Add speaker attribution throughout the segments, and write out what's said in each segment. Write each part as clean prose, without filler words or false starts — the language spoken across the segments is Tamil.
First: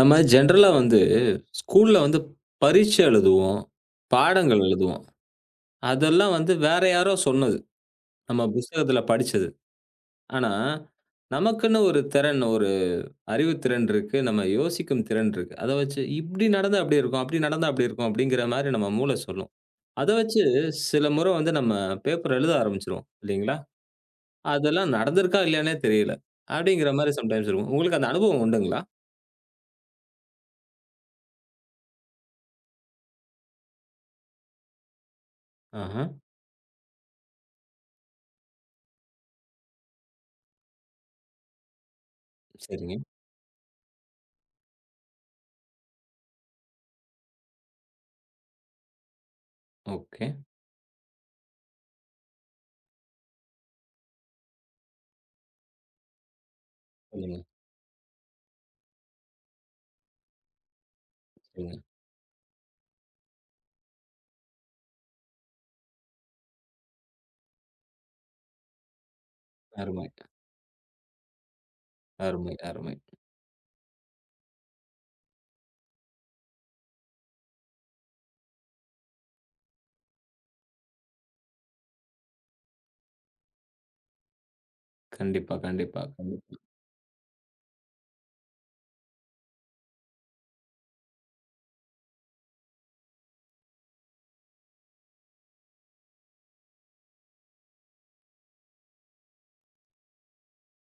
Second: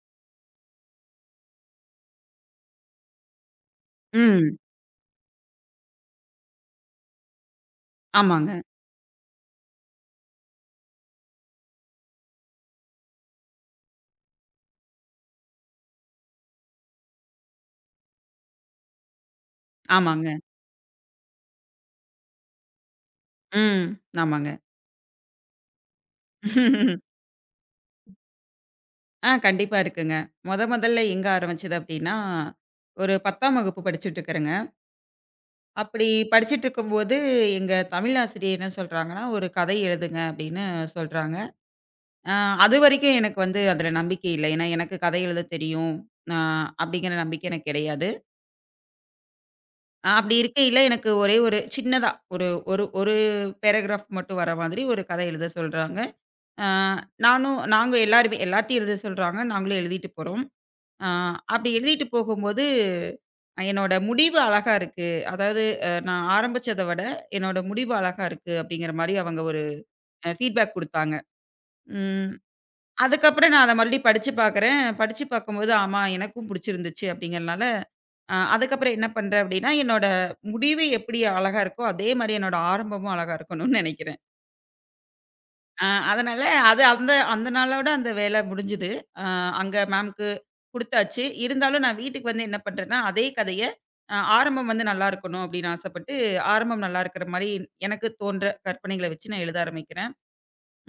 Speaker 1: நம்ம ஜென்ரலா வந்து ஸ்கூல்ல வந்து பரீட்சை எழுதுவோம்,
Speaker 2: ம்.
Speaker 1: பாடங்கள் எழுதுவோம். அதெல்லாம் வந்து வேற யாரோ சொன்னது. நம்ம
Speaker 2: ஆமாங்க,
Speaker 1: புஸ்தகத்துல படிச்சது. ஆனா, நமக்குன்னு ஒரு திறன், ஒரு அறிவுத்திறன் இருக்கு. நம்ம யோசிக்கும் திறன் இருக்கு. அத வச்சு இப்படி நடந்தா அப்படி இருக்கும், அப்படி நடந்தா அப்படி இருக்கும் அப்படிங்கிற மாரி நம்ம மூளை சொல்லும். அத
Speaker 2: ஆமாங்க.
Speaker 1: வச்சு சில முறை வந்து நம்ம பேப்பர் எழுத ஆரம்பிச்சுருவோம் இல்லைங்களா?
Speaker 2: ம். ஆமாங்க.
Speaker 1: அதெல்லாம் நடந்திருக்கா இல்லையான்னே தெரியல. அப்படிங்கிற மாரி சம்டைம்ஸ் இருக்கும். உங்களுக்கு அந்த அனுபவம் உண்டுங்களா?
Speaker 2: கண்டிப்பா இருக்குங்க. மொதல்ல எங்க ஆரம்பிச்சது அப்டின்னா, ஒரு 10ஆம் வகுப்பு படிச்சுட்டு இருக்கிறேங்க. அப்படி
Speaker 1: ஆஹ.
Speaker 2: படிச்சுட்டு இருக்கும்போது, எங்க தமிழ் ஆசிரியர் என்ன சொல்றாங்கன்னா, "ஒரு கதை எழுதுங்க" அப்படின்னு சொல்றாங்க. அ
Speaker 1: சரிங்க.
Speaker 2: அதுவரைக்கும் எனக்கு வந்து அதுல நம்பிக்கை இல்ல. ஏன்னா, எனக்கு கதை எழுத தெரியும். அ அப்படிங்கிற நம்பிக்கை எனக்கு கிடையாது.
Speaker 1: ஓகே.
Speaker 2: அப்படி இருக்கையில எனக்கு ஒரே ஒரு சின்னதா ஒரு ஒரு ஒரு பேராகிராஃப் மட்டும் வர மாதிரி ஒரு கதை எழுத சொல்றாங்க. ஆ
Speaker 1: சொல்லுங்க,
Speaker 2: நானும் நாங்க எல்லாருமே எல்லார்ட்டயும் எழுத சொல்றாங்க. நாங்களும் எழுதிட்டு போறோம். ஆ அப்படி
Speaker 1: சொல்லுங்க.
Speaker 2: எழுதிட்டு போகும்போது, "என்னோட முடிவு அழகா இருக்கு. அதாவது நான் ஆரம்பிச்சத விட, என்னோட முடிவு அழகா இருக்கு." அப்படிங்கிற மாரி அவங்க ஒரு
Speaker 1: அருமை.
Speaker 2: ஃபீட்பேக் குடுத்தாங்க. ம்.
Speaker 1: அருமை, அருமை.
Speaker 2: அதுக்கப்புறம் நான் அத மறுபடியும் படிச்சு பார்க்குறேன். படிச்சு பார்க்கும்போது, ஆமா எனக்கும் புடிச்சிருந்துச்சு அப்படிங்கிறனால, அதுக்கப்புறம் என்ன பண்றேன் அப்படின்னா, என்னோட முடிவு எப்படி அழகா இருக்கோ, அதே மாரி என்னோட ஆரம்பமும் அழகா இருக்கணும்னு நெனைக்கிறேன்.
Speaker 1: கண்டிப்பா, கண்டிப்பா.
Speaker 2: அதனால அது அந்த அந்த நாளோட அந்த வேலை முடிஞ்சுது. அ அங்க மேம்க்கு குடுத்தாச்சு. இருந்தாலும் நான் வீட்டுக்கு வந்து என்ன பண்றேன்னா, அதே கதைய ஆரம்பம் வந்து நல்லா இருக்கணும் அப்படின்னு ஆசைப்பட்டு, ஆரம்பம் நல்லா இருக்கிற மாரி எனக்கு தோன்ற கற்பனைகள வச்சு நான் எழுத ஆரம்பிக்கிறேன்.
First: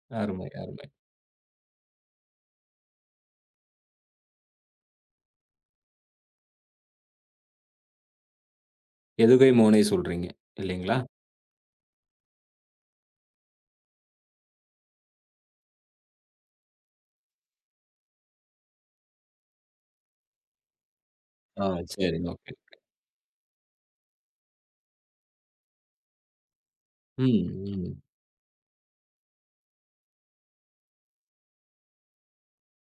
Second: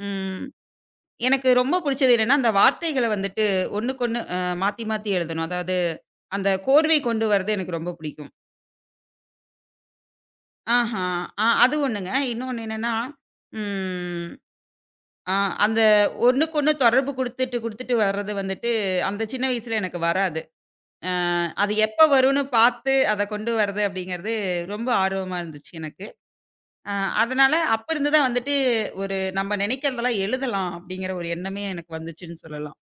Speaker 2: ம்
Speaker 1: அருமை, அருமை.
Speaker 2: எனக்கு ரொம்ப புடிச்சது என்னன்னா, அந்த வார்த்தைகள வந்துட்டு ஒண்ணுக்கொண்ணு மாத்தி மாத்தி எழுதணும். அதாவது அந்த கோர்வை கொண்டு வரது எனக்கு ரொம்ப பிடிக்கும்.
Speaker 1: எதுகை மோனை சொல்றீங்க இல்லைங்களா?
Speaker 2: ஆஹா! அது ஒண்ணுங்க. இன்னொன்னு என்னன்னா, ம். ஆ அந்த ஒண்ணுக்கொண்ணு தொடர்பு குடுத்துட்டு, குடுத்துட்டு வர்றது வந்துட்டு, அந்த சின்ன வயசுல எனக்கு வராது. அ
Speaker 1: ஆ
Speaker 2: அது எப்ப
Speaker 1: சரி,
Speaker 2: வரும்னு
Speaker 1: ஓகே.
Speaker 2: பார்த்து அத கொண்டு வர்றது அப்படிங்கிறது ரொம்ப ஆர்வமா இருந்துச்சு எனக்கு. அ
Speaker 1: ம்,
Speaker 2: அதனால அப்ப
Speaker 1: ம்.
Speaker 2: இருந்து தான் வந்துட்டு ஒரு நம்ம நினைக்கிறதெல்லாம் எழுதலாம் அப்படிங்கிற ஒரு எண்ணமே எனக்கு வந்துச்சுன்னு சொல்லலாம்.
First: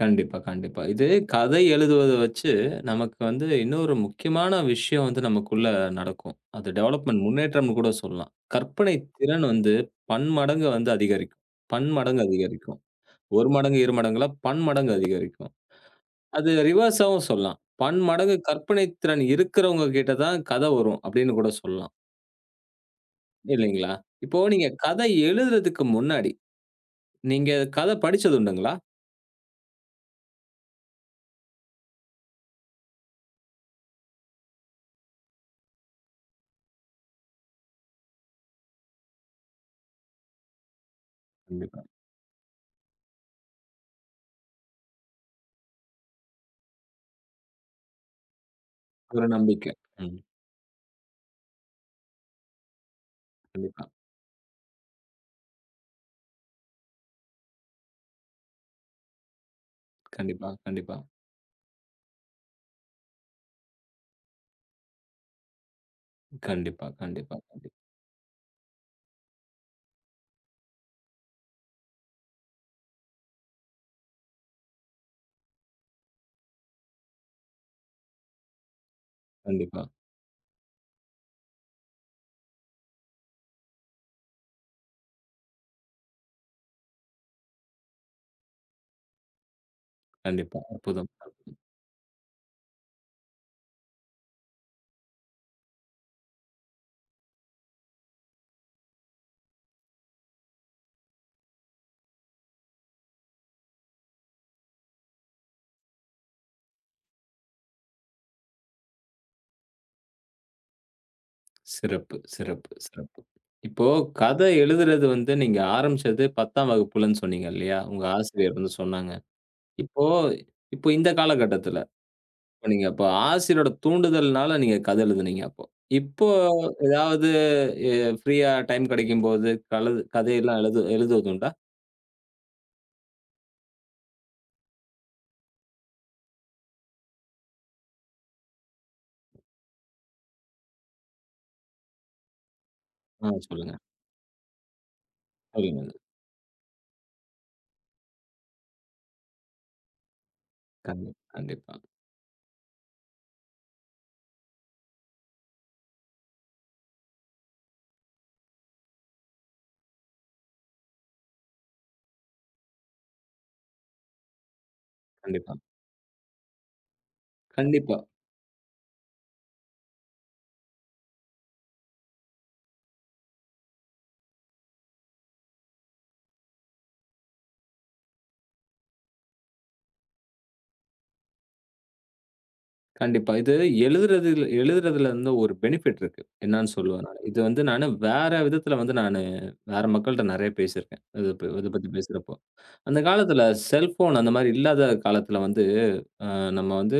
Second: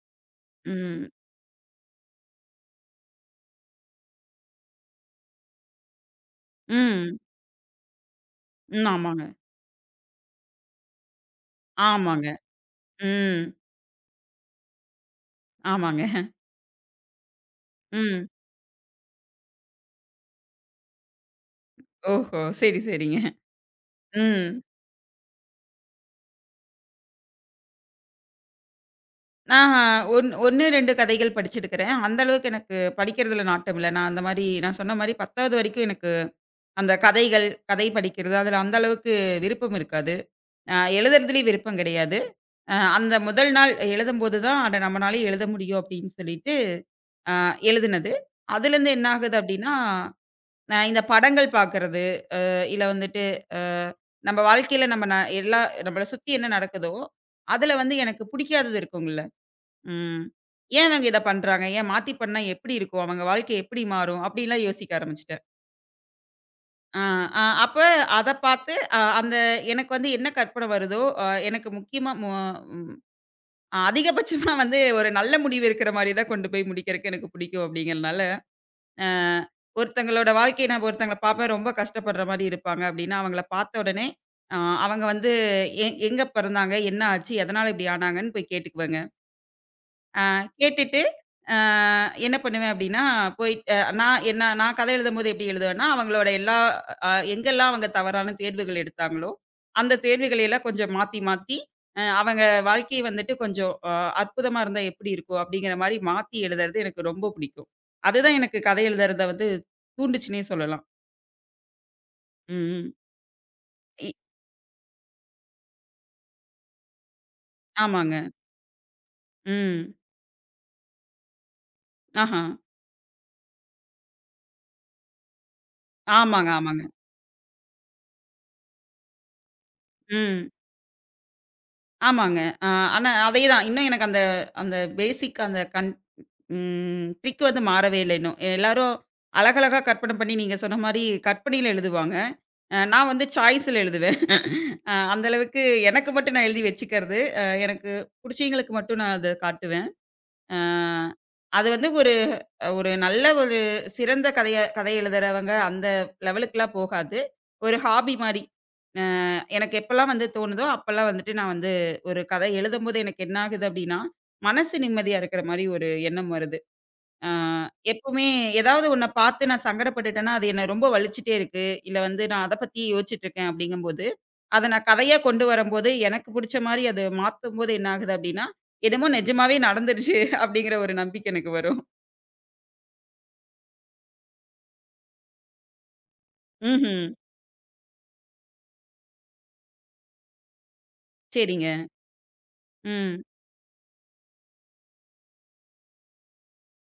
Speaker 1: கண்டிப்பா, கண்டிப்பா. இது
Speaker 2: ம்.
Speaker 1: கதை எழுதுவத வச்சு நமக்கு வந்து இன்னொரு முக்கியமான விஷயம் வந்து நமக்குள்ள நடக்கும். அது
Speaker 2: ம்.
Speaker 1: டெவலப்மென்ட் முன்னேற்றம்னு கூட சொல்லலாம்.
Speaker 2: ம்.
Speaker 1: கற்பனை
Speaker 2: ஆமாங்க.
Speaker 1: திறன் வந்து பன்மடங்கு வந்து அதிகரிக்கும். பன்மடங்கு
Speaker 2: ஆமாங்க.
Speaker 1: அதிகரிக்கும்.
Speaker 2: ம்.
Speaker 1: 1 மடங்கு, 2 மடங்குல பன்மடங்கு அதிகரிக்கும்.
Speaker 2: ஆமாங்க.
Speaker 1: அது ரிவர்ஸாவும் சொல்லலாம்.
Speaker 2: ம்.
Speaker 1: பன்மடங்கு கற்பனை திறன் இருக்கிறவங்க கிட்ட தான் கதை வரும் அப்படின்னு கூட சொல்லலாம்.
Speaker 2: ஓஹோ! சரி, சரிங்க.
Speaker 1: இல்லைங்களா? இப்போ
Speaker 2: ம்.
Speaker 1: நீங்க கதை எழுதுறதுக்கு முன்னாடி, நீங்க கதை படிச்சது உண்டுங்களா?
Speaker 2: நான் 1, 2 கதைகள் படிச்சிருக்கிறேன். அந்த அளவுக்கு எனக்கு படிக்கிறதுல நாட்டம் இல்ல. நான் சொன்ன மாரி 10வது வரைக்கும் எனக்கு அந்த கதைகள், கதை படிக்கிறது அதுல அந்த அளவுக்கு விருப்பம் இருக்காது. எழுதுறதுலயும் விருப்பம்
Speaker 1: கண்டிப்பா.
Speaker 2: கிடையாது. அந்த முதல் நாள் எழுதும்போது தான், அட நம்மனாலயும் எழுத முடியும் அப்படின்னு சொல்லிட்டு அ எழுதுனது. அதுலேருந்து என்ன
Speaker 1: ஒரு
Speaker 2: ஆகுது
Speaker 1: நம்பிக்கை.
Speaker 2: அப்படின்னா,
Speaker 1: ம்.
Speaker 2: நான் இந்த படங்கள் பார்க்கறது, இல்ல வந்துட்டு அ
Speaker 1: கண்டிப்பா.
Speaker 2: நம்ம வாழ்க்கையில நம்ம ந எல்லா நம்மள சுத்தி என்ன நடக்குதோ, அதுல வந்து எனக்கு புடிக்காதது இருக்குங்கள. ம்.
Speaker 1: கண்டிப்பா,
Speaker 2: ஏன்
Speaker 1: கண்டிப்பா.
Speaker 2: அவங்க இத பண்றாங்க? ஏன் மாத்தி பண்ணா எப்படி இருக்கும்? அவங்க வாழ்க்கை எப்படி மாறும்? அப்படிலாம் யோசிக்க ஆரம்பிச்சுட்டேன்.
Speaker 1: கண்டிப்பா,
Speaker 2: அ
Speaker 1: கண்டிப்பா,
Speaker 2: அ அப்ப
Speaker 1: கண்டிப்பா,
Speaker 2: அத பார்த்து அந்த எனக்கு வந்து என்ன கற்பனை வருதோ, அ எனக்கு முக்கியமா மு ம் ஆ, அதிகபட்சமா வந்து ஒரு நல்ல முடிவு இருக்கிற மாரி தான் கொண்டு போய் முடிக்கிறக்கு எனக்கு பிடிக்கும் அப்படிங்கிறனால, அ
Speaker 1: கண்டிப்பா,
Speaker 2: ஒருத்தங்களோட வாழ்க்கைய நான் ஒருத்தங்கள பார்ப்பேன் ரொம்ப கஷ்டப்படுற மாரி இருப்பாங்க அப்படின்னா, அவங்கள பார்த்த உடனே, அ அவங்க வந்து எங்க பிறந்தாங்க? என்ன ஆச்சு? எதனால இப்படி ஆனாங்கன்னு போய் கேட்டுக்குவேங்க.
Speaker 1: கண்டிப்பா.
Speaker 2: கேட்டுட்டு,
Speaker 1: அற்புதம்.
Speaker 2: அ என்ன பண்ணுவேன் அப்படின்னா, போயிட் அ நான் என்ன நான் கதை எழுதும்போது எப்படி எழுதுவேன்னா, அவங்களோட எல்லா அ எங்கெல்லாம் அவங்க தவறான தேர்வுகள் எடுத்தாங்களோ, அந்த தேர்வுகளை எல்லாம் கொஞ்சம் மாத்தி மாத்தி, அவங்க வாழ்க்கை வந்துட்டு கொஞ்சம் அற்புதமா இருந்தா எப்படி இருக்கும்? அப்படிங்கிற மாரி மாத்தி எழுதுறது எனக்கு ரொம்ப பிடிக்கும். அதுதான் எனக்கு கதை எழுதுறத வந்து தூண்டுச்சுன்னே சொல்லலாம்.
Speaker 1: சிறப்பு, சிறப்பு,
Speaker 2: ம், ம்.
Speaker 1: சிறப்பு. இப்போ
Speaker 2: இ
Speaker 1: கதை எழுதுறது வந்து நீங்க ஆரம்பிச்சது 10ஆம் வகுப்புலன்னு சொன்னீங்க இல்லையா? உங்க
Speaker 2: ஆமாங்க.
Speaker 1: ஆசிரியர் வந்து சொன்னாங்க.
Speaker 2: ம்.
Speaker 1: இப்போ இப்போ இந்த காலகட்டத்தில
Speaker 2: ஆஹா.
Speaker 1: நீங்க அப்ப ஆசிரியரோட தூண்டுதல்னால நீங்க கதை எழுதுனீங்க அப்போ. இப்போ
Speaker 2: ஆமாங்க, ஆமாங்க.
Speaker 1: ஏதாவது எ ஃப்ரீயா டைம் கிடைக்கும்போது கலது
Speaker 2: ம்.
Speaker 1: கதையெல்லாம் எழுது எழுதுவதுண்டா?
Speaker 2: ஆமாங்க. அ ஆனா அதேதான். இன்னும் எனக்கு அந்த அந்த பேசிக் அந்த கண் ம். ட்ரிக் வந்து மாறவே இல்ல இன்னும். எல்லாரும் அழகழகா கற்பனை பண்ணி நீங்க சொன்ன மாரி கற்பனையில எழுதுவாங்க. நான் வந்து
Speaker 1: ஆ சொல்லுங்க.
Speaker 2: சாய்ஸ்ல எழுதுவேன். அந்த அளவுக்கு
Speaker 1: சொல்லுங்க.
Speaker 2: எனக்கு மட்டும் நான் எழுதி வச்சுக்கிறது. எனக்கு புடிச்சவங்களுக்கு மட்டும் நான் அத காட்டுவேன். அ அது
Speaker 1: கண்டிப்பா,
Speaker 2: வந்து ஒரு ஒரு நல்ல ஒரு சிறந்த கதைய கதை எழுதுறவங்க அந்த லெவலுக்குலாம் போகாது. ஒரு ஹாபி மாரி. எனக்கு எப்பலாம் வந்து தோணுதோ, அப்பலாம் வந்துட்டு நான் வந்து ஒரு கதை எழுதும்போது எனக்கு என்ன ஆகுது அப்டின்னா, மனசு நிம்மதியா இருக்கிற
Speaker 1: கண்டிப்பா,
Speaker 2: மாரி ஒரு எண்ணம் வருது. ஆ,
Speaker 1: கண்டிப்பா,
Speaker 2: எப்பவுமே ஏதாவது ஒன்ன பார்த்து நான் சங்கடப்பட்டுட்டேன்னா, அது என்ன ரொம்ப வலிச்சுட்டே இருக்கு. இல்ல வந்து நான் அத பத்தி யோசிச்சுட்டுருக்கேன் அப்படிங்கும்போது, அத நான் கதையா கொண்டு வரும்போது, எனக்கு புடிச்ச மாரி அது மாத்தும்போது என்ன ஆகுது அப்படின்னா, என்னமோ நிஜமாவே நடந்துருச்சு அப்படிங்கிற ஒரு நம்பிக்கை எனக்கு வரும்.
Speaker 1: கண்டிப்பா. இது எழுதுறதுல எழுதுறதுல வந்து ஒரு பெனிஃபிட் இருக்கு. என்னான்னு சொல்லுவேன்
Speaker 2: ம்ஹ்ம்.
Speaker 1: நானு. இது வந்து நானு வேற விதத்துல வந்து நானு வேற மக்கள்ட்ட நெறைய பேசியிருக்கேன். இத
Speaker 2: சரிங்க.
Speaker 1: பத்தி பேசுறப்போ. அந்த
Speaker 2: ம்.
Speaker 1: காலத்துல செல்ஃபோன் அந்த மாரி இல்லாத காலத்துல வந்து, அ நம்ம வந்து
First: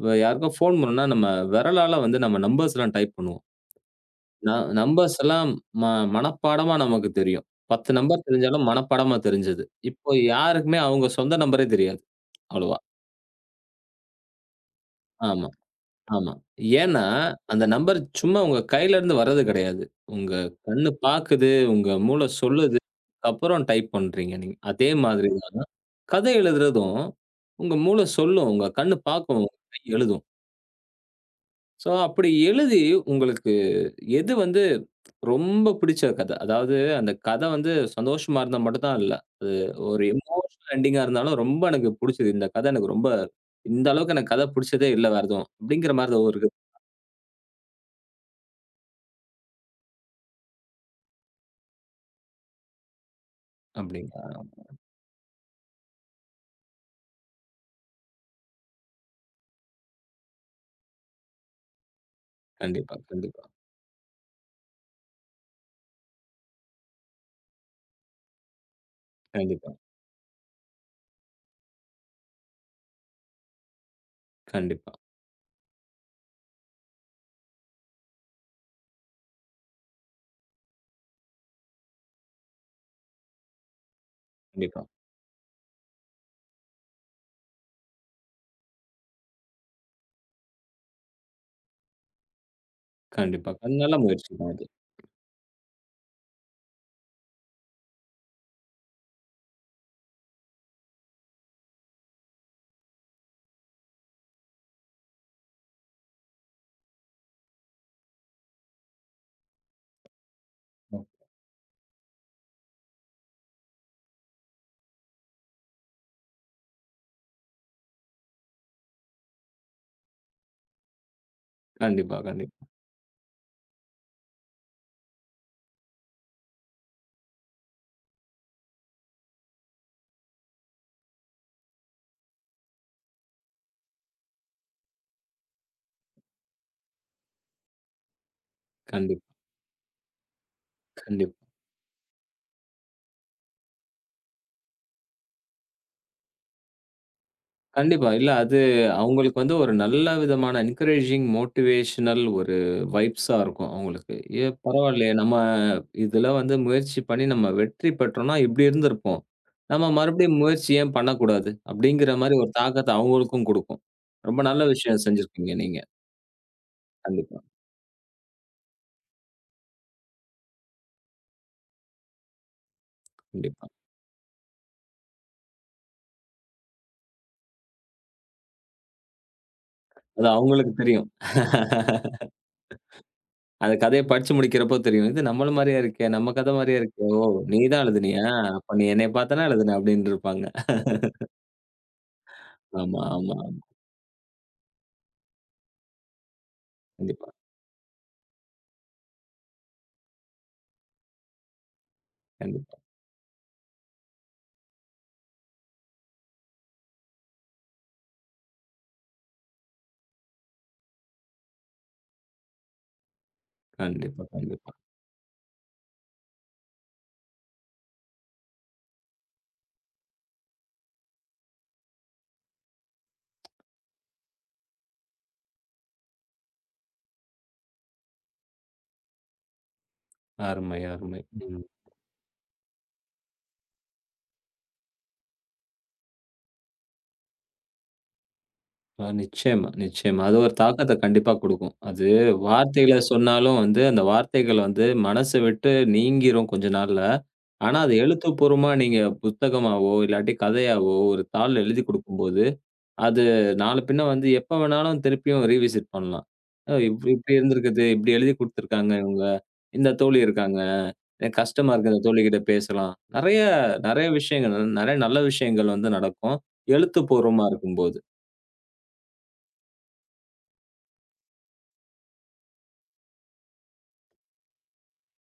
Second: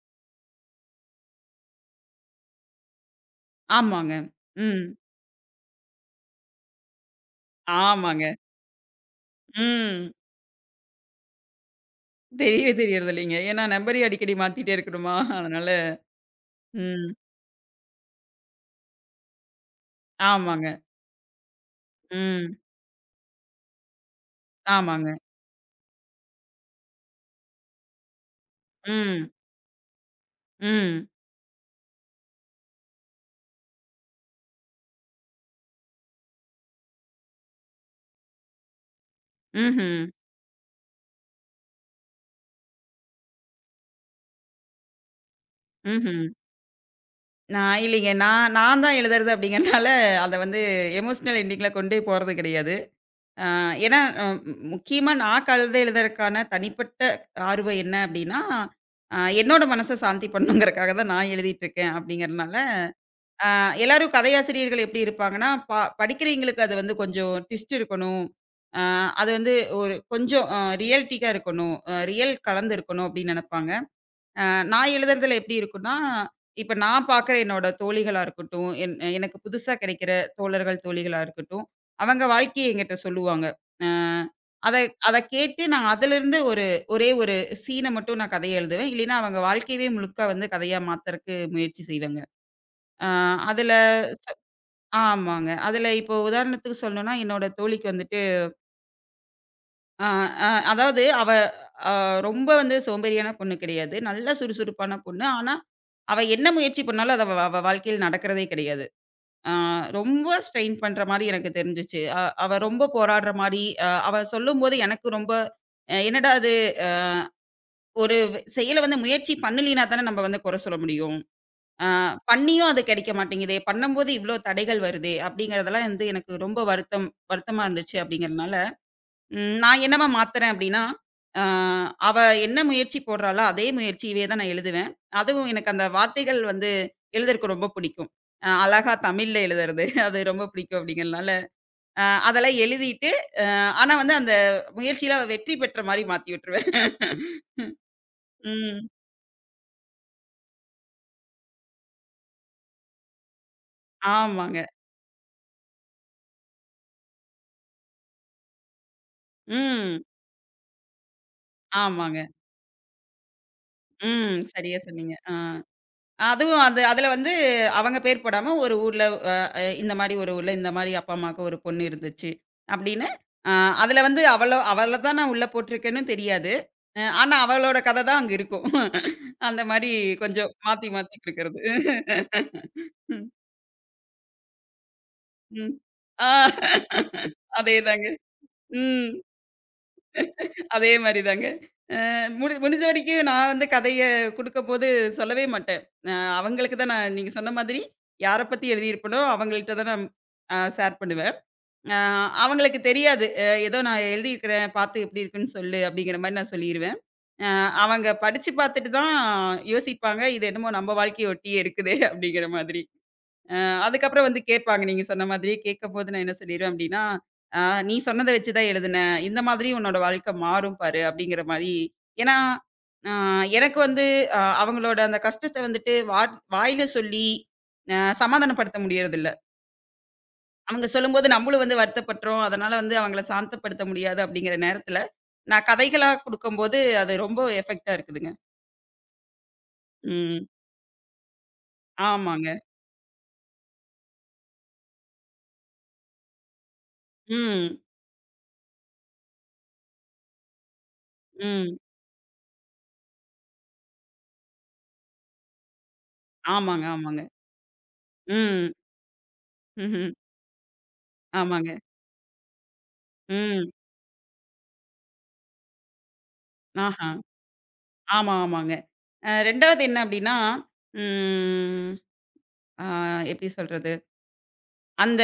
Speaker 1: இப்ப யாருக்கோ ஃபோன் பண்ணணும்னா, நம்ம விரலால வந்து நம்ம நம்பர்ஸ்லாம் டைப் பண்ணுவோம்.
Speaker 2: ஆமாங்க.
Speaker 1: ந
Speaker 2: ம்.
Speaker 1: நம்பர்ஸ் எல்லாம் ம மனப்பாடமா நமக்கு தெரியும். 10
Speaker 2: ஆமாங்க.
Speaker 1: நம்பர் தெரிஞ்சாலும் மனப்பாடமா தெரிஞ்சது.
Speaker 2: ம்.
Speaker 1: இப்போ யாருக்குமே அவங்க சொந்த நம்பரே தெரியாது.
Speaker 2: தெரியவே
Speaker 1: அவ்வளவா.
Speaker 2: தெரியறதில்லைங்க. ஏன்னா நம்பரே அடிக்கடி மாத்திட்டே இருக்கணுமா?
Speaker 1: ஆமா,
Speaker 2: அதனால
Speaker 1: ஆமா. ஏன்னா,
Speaker 2: ம்.
Speaker 1: அந்த நம்பர் சும்மா உங்க கையிலருந்து வர்றது கிடையாது. உங்க
Speaker 2: ஆமாங்க.
Speaker 1: கண்ணு பாக்குது, உங்க மூளை
Speaker 2: ம்.
Speaker 1: சொல்லுது. அப்புறம் டைப் பண்றீங்க நீங்க. அதே
Speaker 2: ஆமாங்க.
Speaker 1: மாதிரி தான் கதை எழுதுறதும், உங்க மூளை சொல்லும், உங்க கண்ணு
Speaker 2: ம்.
Speaker 1: பாக்கும், உங்க கை எழுதும்.
Speaker 2: ம்.
Speaker 1: ஸோ, அப்படி எழுதி உங்களுக்கு எது வந்து ரொம்ப பிடிச்ச கத? அதாவது அந்த கத வந்து சந்தோஷமா இருந்தா மட்டும் தான் இல்ல. அது
Speaker 2: ம்ஹ்ம்.
Speaker 1: ஒரு எமோஷனல் எண்டிங்கா இருந்தாலும் ரொம்ப எனக்கு புடிச்சது. இந்த கத எனக்கு ரொம்ப இந்த அளவுக்கு எனக்கு கத புடிச்சதே இல்ல வேற எதுவும். அப்படிங்கிற மாரி
Speaker 2: ம்ஹ்ம்.
Speaker 1: ஏதோ இருக்கு
Speaker 2: நான் இல்லைங்க. நான் நான் தான் எழுதுறது அப்படிங்கிறனால, அத வந்து எமோஷனல் எண்டிங்கில கொண்டே போறது கிடையாது. அ ஏன்னா
Speaker 1: அப்படிங்களா?
Speaker 2: முக்கியமா நான் கழுத எழுதுறதுக்கான தனிப்பட்ட ஆர்வம் என்ன அப்படின்னா, என்னோட மனச சாந்தி பண்ணணுங்கிறக்காக தான் நான் எழுதிட்டு இருக்கேன் அப்படிங்கிறனால,
Speaker 1: கண்டிப்பா, கண்டிப்பா,
Speaker 2: அ எல்லாரும் கதையாசிரியர்கள் எப்படி இருப்பாங்கன்னா, படிக்கிறவங்களுக்கு அது வந்து கொஞ்சம் ட்விஸ்ட் இருக்கணும். அ அது வந்து
Speaker 1: கண்டிப்பா,
Speaker 2: ஒரு கொஞ்சம் ரியாலிட்டிக்கா இருக்கணும். ரியல் கலந்து இருக்கணும் அப்படின்னு நெனைப்பாங்க. நான்
Speaker 1: கண்டிப்பா,
Speaker 2: எழுதுறதுல எப்படி இருக்கும்னா, இப்ப நான் பார்க்குற என்னோட தோழிகளா இருக்கட்டும், எனக்கு புதுசா கிடைக்கிற தோழர்கள், தோழிகளா இருக்கட்டும், அவங்க வாழ்க்கைய என்கிட்ட சொல்லுவாங்க. அ அத
Speaker 1: கண்டிப்பா,
Speaker 2: அத கேட்டு நான் அதிலிருந்து ஒரு ஒரே ஒரு சீன மட்டும் நான் கதையா எழுதுவேன். இல்லைன்னா அவங்க வாழ்க்கையவே முழுக்க வந்து கதையா மாத்தறக்கு முயற்சி செய்வேங்க. அ
Speaker 1: கண்டிப்பா.
Speaker 2: அதுல
Speaker 1: நல்ல முயற்சி
Speaker 2: சொ-
Speaker 1: தான் இது.
Speaker 2: ஆமாங்க. அதுல இப்போ உதாரணத்துக்கு சொல்லணும்னா, என்னோட தோழிக்கு வந்துட்டு அ அ அதாவது அவ அ ரொம்ப வந்து சோம்பேறியான பொண்ணு கிடையாது. நல்ல சுறுசுறுப்பான பொண்ணு. ஆனா அவ என்ன முயற்சி பண்ணாலும் அது அவ அவ வாழ்க்கையில நடக்கிறதே கிடையாது. ஆ ரொம்ப ஸ்ட்ரெயின் பண்ற மாரி எனக்கு தெரிஞ்சுச்சு. அவ ரொம்ப போராடுற மாரி, அவ சொல்லும்போது எனக்கு ரொம்ப என்னடா இது அ ஒரு செயல வந்து முயற்சி பண்ணலினா தானே நம்ம வந்து குறை சொல்ல முடியும். அ
Speaker 1: கண்டிப்பா, கண்டிப்பா,
Speaker 2: பண்ணியும் அது கிடைக்க மாட்டேங்குதே! பண்ணும்போது இவ்ளோ தடைகள் வருதே! அப்படிங்கிறதெல்லாம் வந்து எனக்கு ரொம்ப வருத்தமா இருந்துச்சு அப்படிங்கிறனால ம். நான் என்னவா மாத்துறேன் அப்டின்னா, அ அவ என்ன முயற்சி போடுறாளோ, அதே முயற்சியவே தான் நான் எழுதுவேன். அதுவும் எனக்கு அந்த வார்த்தைகள் வந்து எழுதுறக்கு ரொம்ப பிடிக்கும். அழகா
Speaker 1: கண்டிப்பா,
Speaker 2: தமிழ்ல எழுதுறது அது ரொம்ப பிடிக்கும் அப்டிங்கிறனால,
Speaker 1: கண்டிப்பா.
Speaker 2: அ அதெல்லாம் எழுதிட்டு, அ ஆனா வந்து அந்த முயற்சியில அவ வெற்றி பெற்ற மாரி மாத்தி விட்டுருவேன்.
Speaker 1: கண்டிப்பா. இல்ல அது
Speaker 2: ம்.
Speaker 1: அவங்களுக்கு வந்து ஒரு நல்ல விதமான என்கரேஜிங், மோட்டிவேஷனல் ஒரு வைப்ஸா இருக்கும் அவங்களுக்கு. ஏ
Speaker 2: ஆமாங்க.
Speaker 1: பரவாயில்லையே! நம்ம இதுல வந்து முயற்சி பண்ணி நம்ம வெற்றி பெற்றோம்னா, இப்படி இருந்திருப்போம். நம்ம
Speaker 2: ம்.
Speaker 1: மறுபடியும் முயற்சி ஏன் பண்ணக்கூடாது? அப்படிங்கிற
Speaker 2: ஆமாங்க.
Speaker 1: மாரி ஒரு தாக்கத்த அவங்களுக்கும் குடுக்கும்.
Speaker 2: ம்.
Speaker 1: ரொம்ப நல்ல
Speaker 2: சரியா
Speaker 1: விஷயம்
Speaker 2: சொன்னீங்க. ஆ.
Speaker 1: செஞ்சிருக்கீங்க நீங்க.
Speaker 2: அதுவும் அது அதுல வந்து
Speaker 1: கண்டிப்பா,
Speaker 2: அவங்க பேர் போடாம ஒரு ஊர்ல அ அ இந்த மாரி ஒரு ஊர்ல இந்த மாரி அப்பா, அம்மாவுக்கு ஒரு பொண்ணு இருந்துச்சு. அப்படின்னு அ
Speaker 1: கண்டிப்பா.
Speaker 2: அதுல வந்து அவள அவள தான் நான் உள்ள போட்டிருக்கேன்னு தெரியாது. ஆனா அவளோட கதை தான் அங்க இருக்கும். அந்த மாரி
Speaker 1: அது
Speaker 2: கொஞ்சம்
Speaker 1: அவங்களுக்கு
Speaker 2: மாத்தி
Speaker 1: தெரியும்.
Speaker 2: மாத்தி குடுக்கறது.
Speaker 1: அந்த கதைய படிச்சு முடிக்கிறப்போ தெரியும். இது நம்மள
Speaker 2: ம்.
Speaker 1: மாரியா இருக்கே!
Speaker 2: ஆ
Speaker 1: நம்ம கதை மாரியா இருக்கே! ஓ! நீ தான்
Speaker 2: அதேதாங்க.
Speaker 1: எழுதினியா? அப்ப நீ என்னைய
Speaker 2: ம்.
Speaker 1: பார்த்து தான எழுதின? அப்படின்னு இருப்பாங்க.
Speaker 2: அதே மாரி தாங்க. அ முடி முடிஞ்ச
Speaker 1: ஆமா,
Speaker 2: வரைக்கும்
Speaker 1: ஆமா.
Speaker 2: நான்
Speaker 1: ஆமா.
Speaker 2: வந்து கதைய குடுக்கும்போது சொல்லவே மாட்டேன். அ அவங்களுக்கு தான் நான்
Speaker 1: கண்டிப்பா,
Speaker 2: நீங்க சொன்ன மாதிரி யார பத்தி எழுதியிருப்பனோ, அவங்கள்ட்ட தான் நான் ஷேர் பண்ணுவேன். அ அவங்களுக்கு
Speaker 1: கண்டிப்பா.
Speaker 2: தெரியாது. ஏதோ நான் எழுதியிருக்கிறேன், பார்த்து எப்படி இருக்குன்னு சொல்லு அப்படிங்கிற மாரி நான் சொல்லிருவேன். அ அவங்க படிச்சு பார்த்துட்டு தான் யோசிப்பாங்க, இது என்னமோ நம்ம வாழ்க்கைய ஒட்டியே இருக்குதே அப்படிங்கிற மாதிரி.
Speaker 1: கண்டிப்பா,
Speaker 2: அதுக்கப்புறம் வந்து
Speaker 1: கண்டிப்பா.
Speaker 2: கேட்பாங்க. நீங்க சொன்ன மாதிரி. கேட்கும்போது நான் என்ன சொல்லிருவேன் அப்டின்னா, "ஆ நீ சொன்னத வச்சு தான் எழுதுனேன். இந்த மாதிரி உன்னோட வாழ்க்கை மாறும் பாரு" அப்டிங்கிற மாரி. ஏன்னா, ஆ எனக்கு வந்து அவங்களோட அந்த கஷ்டத்த வந்துட்டு வாட் வாயில சொல்லி அ சமாதானப்படுத்த முடியறதில்ல.
Speaker 1: அருமை,
Speaker 2: அவங்க
Speaker 1: அருமை.
Speaker 2: சொல்லும்போது நம்மளும்
Speaker 1: ம்.
Speaker 2: வந்து வருத்தப்பட்டுறோம். அதனால வந்து அவங்கள சாந்தப்படுத்த முடியாது அப்படிங்கிற நேரத்தில, நான் கதைகளா குடுக்கும்போது அது ரொம்ப எஃபெக்ட்டா இருக்குதுங்க.
Speaker 1: நிச்சயமா, நிச்சயமா. அது
Speaker 2: ம்.
Speaker 1: ஒரு தாக்கத்த கண்டிப்பா குடுக்கும். அது
Speaker 2: ஆமாங்க.
Speaker 1: வார்த்தைகள சொன்னாலும் வந்து, அந்த வார்த்தைகள் வந்து மனச விட்டு நீங்கிரும் கொஞ்ச நாள்ல.
Speaker 2: ம்.
Speaker 1: ஆனா, அது எழுத்துப்பூர்வமா நீங்க புத்தகமாவோ, இல்லாட்டி கதையாவோ, ஒரு தாள்ல
Speaker 2: ம்.
Speaker 1: எழுதி குடுக்கும்போது அது நாள பின்ன வந்து எப்ப வேணாலும் திருப்பியும் ரீவிசிட் பண்ணலாம். "ஓ!
Speaker 2: ஆமாங்க,
Speaker 1: இப்டி
Speaker 2: ஆமாங்க.
Speaker 1: இப்டி இருந்திருக்குது. இப்டி எழுதி
Speaker 2: ம்.
Speaker 1: குடுத்துருக்காங்க இவுங்க. இந்த
Speaker 2: ம்ஹ்ம்.
Speaker 1: தோழி இருக்காங்க. எனக்கு
Speaker 2: ஆமாங்க.
Speaker 1: கஷ்டமா இருக்கு இந்த தோழிகிட்ட பேசலாம்." நெறைய
Speaker 2: ம்.
Speaker 1: நெறைய விஷயங்கள், நெறைய நல்ல விஷயங்கள் வந்து நடக்கும்.
Speaker 2: ஆஹா!
Speaker 1: எழுத்துப்பூர்வமா இருக்கும்போது.
Speaker 2: ஆமா, ஆமாங்க. 2வது என்ன அப்டின்னா, ம் ஆ எப்டி சொல்றது? அந்த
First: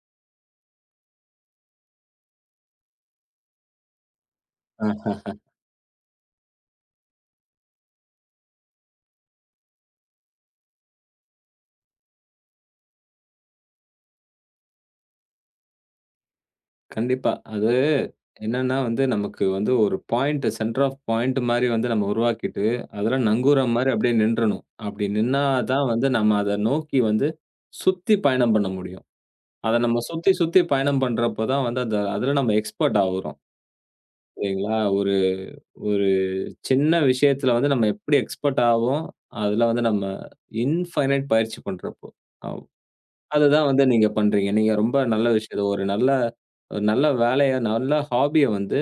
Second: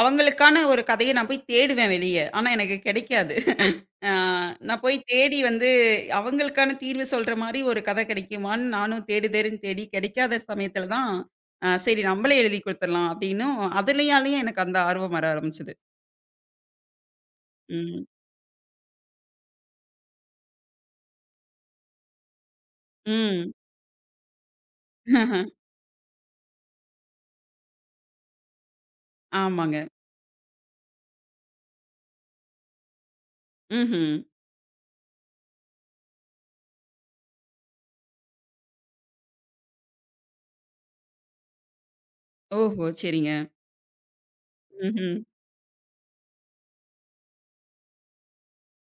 Speaker 2: அவங்களுக்கான ஒரு கதைய நான் போய் தேடுவேன் வெளிய. ஆனா எனக்கு கெடைக்காது. ஆ நான் போய்
Speaker 1: ஆஹ.
Speaker 2: தேடி வந்து அவங்களுக்கான தீர்வு சொல்ற மாரி ஒரு கதை கெடைக்குமான்னு நானும் தேடு தேடுன்னு தேடி கெடைக்காத சமயத்துல தான், சரி நம்மளே எழுதி குடுத்துர்லாம் அப்டின்னும் அதுலயாலயும் எனக்கு அந்த ஆர்வம் வர ஆரம்பிச்சது.
Speaker 1: கண்டிப்பா. அது
Speaker 2: ம்.
Speaker 1: என்னன்னா வந்து நமக்கு வந்து ஒரு பாயிண்ட் சென்டர் ஆஃப் பாயிண்ட் மாரி வந்து நம்ம உருவாக்கிட்டு, அதுல
Speaker 2: ம்.
Speaker 1: நங்கூரம் மாரி அப்டியே நின்றணும். அப்டி நின்னா தான் வந்து நம்ம அத நோக்கி வந்து சுத்தி பயணம் பண்ண முடியும். அத
Speaker 2: ஆமாங்க.
Speaker 1: நம்ம சுத்தி, சுத்தி பயணம் பண்றப்ப தான் வந்து அந்த அதுல நம்ம எக்ஸ்பர்ட் ஆவுறோம்.
Speaker 2: ம்ஹ்ம்.
Speaker 1: இல்லைங்களா? ஒரு ஒரு சின்ன விஷயத்துல வந்து நம்ம எப்படி எக்ஸ்பர்ட் ஆவோம், அதுல வந்து நம்ம இன்ஃபைனைட் பயிற்சி பண்றப்போ. ஆவும்.
Speaker 2: ஓஹோ! சரிங்க.
Speaker 1: அதுதான் வந்து நீங்க பண்றீங்க. நீங்க ரொம்ப
Speaker 2: ம்ஹ்ம்.
Speaker 1: நல்ல விஷயம். இது ஒரு நல்ல ஒரு நல்ல வேலைய, நல்ல ஹாபிய வந்து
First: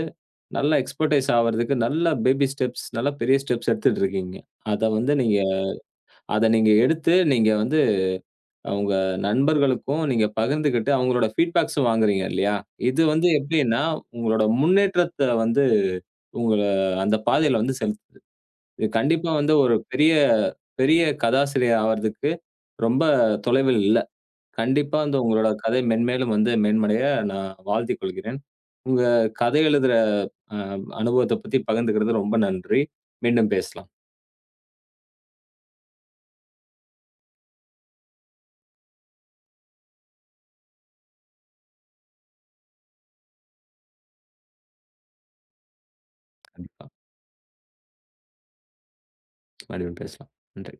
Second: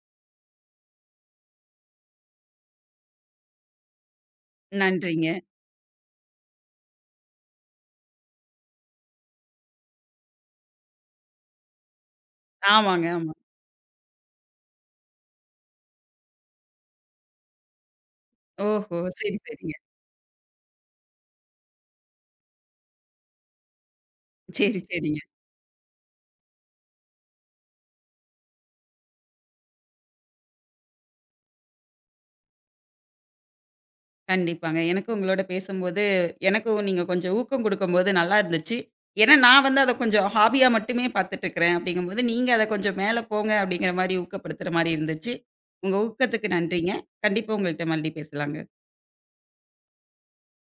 Speaker 1: நல்ல எக்ஸ்பர்டைஸ் ஆவறதுக்கு நல்ல பேபி ஸ்டெப்ஸ், நல்ல பெரிய ஸ்டெப்ஸ் எடுத்துட்டு இருக்கீங்க. அத வந்து
Speaker 2: நன்றிங்க.
Speaker 1: நீங்க அத நீங்க எடுத்து நீங்க வந்து உங்க நண்பர்களுக்கும் நீங்க பகிர்ந்துகிட்டு அவங்களோட ஃபீட்பேக்ஸும் வாங்குறீங்க இல்லையா? இது
Speaker 2: ஆமாங்க,
Speaker 1: வந்து
Speaker 2: ஆமா.
Speaker 1: எப்படின்னா, உங்களோட முன்னேற்றத்த வந்து உங்கள அந்த பாதையில வந்து செலுத்துது. இது
Speaker 2: ஓஹோ!
Speaker 1: கண்டிப்பா
Speaker 2: சரி,
Speaker 1: வந்து
Speaker 2: சரிங்க.
Speaker 1: ஒரு பெரிய பெரிய கதாசிரியர் ஆவறதுக்கு ரொம்ப தொலைவில் இல்ல.
Speaker 2: சரி,
Speaker 1: கண்டிப்பா வந்து
Speaker 2: சரிங்க.
Speaker 1: உங்களோட கதை மென்மேலும் வந்து மேன்மடைய நான் வாழ்த்திக் கொள்கிறேன். உங்க கதை எழுதுற அ அனுபவத்த பத்தி பகிர்ந்துக்கிறது ரொம்ப நன்றி. மீண்டும் பேசலாம்.
Speaker 2: கண்டிப்பாங்க. எனக்கும் உங்களோட பேசும்போது, எனக்கும் நீங்க கொஞ்சம் ஊக்கம் குடுக்கும்போது நல்லா இருந்துச்சு. ஏன்னா நான் வந்து அத கொஞ்சம் ஹாபியா மட்டுமே பார்த்துட்டுருக்கிறேன் அப்படிங்கும்போது, நீங்க அத கொஞ்சம் மேல போங்க அப்படிங்கிற மாரி ஊக்கப்படுத்துற மாரி இருந்துச்சு. உங்க ஊக்கத்துக்கு
Speaker 1: கண்டிப்பா.
Speaker 2: நன்றிங்க. கண்டிப்பா உங்கள்ட்ட மறுபடியும் பேசலாங்க.
Speaker 1: மறுபடியும் பேசலாம். நன்றி.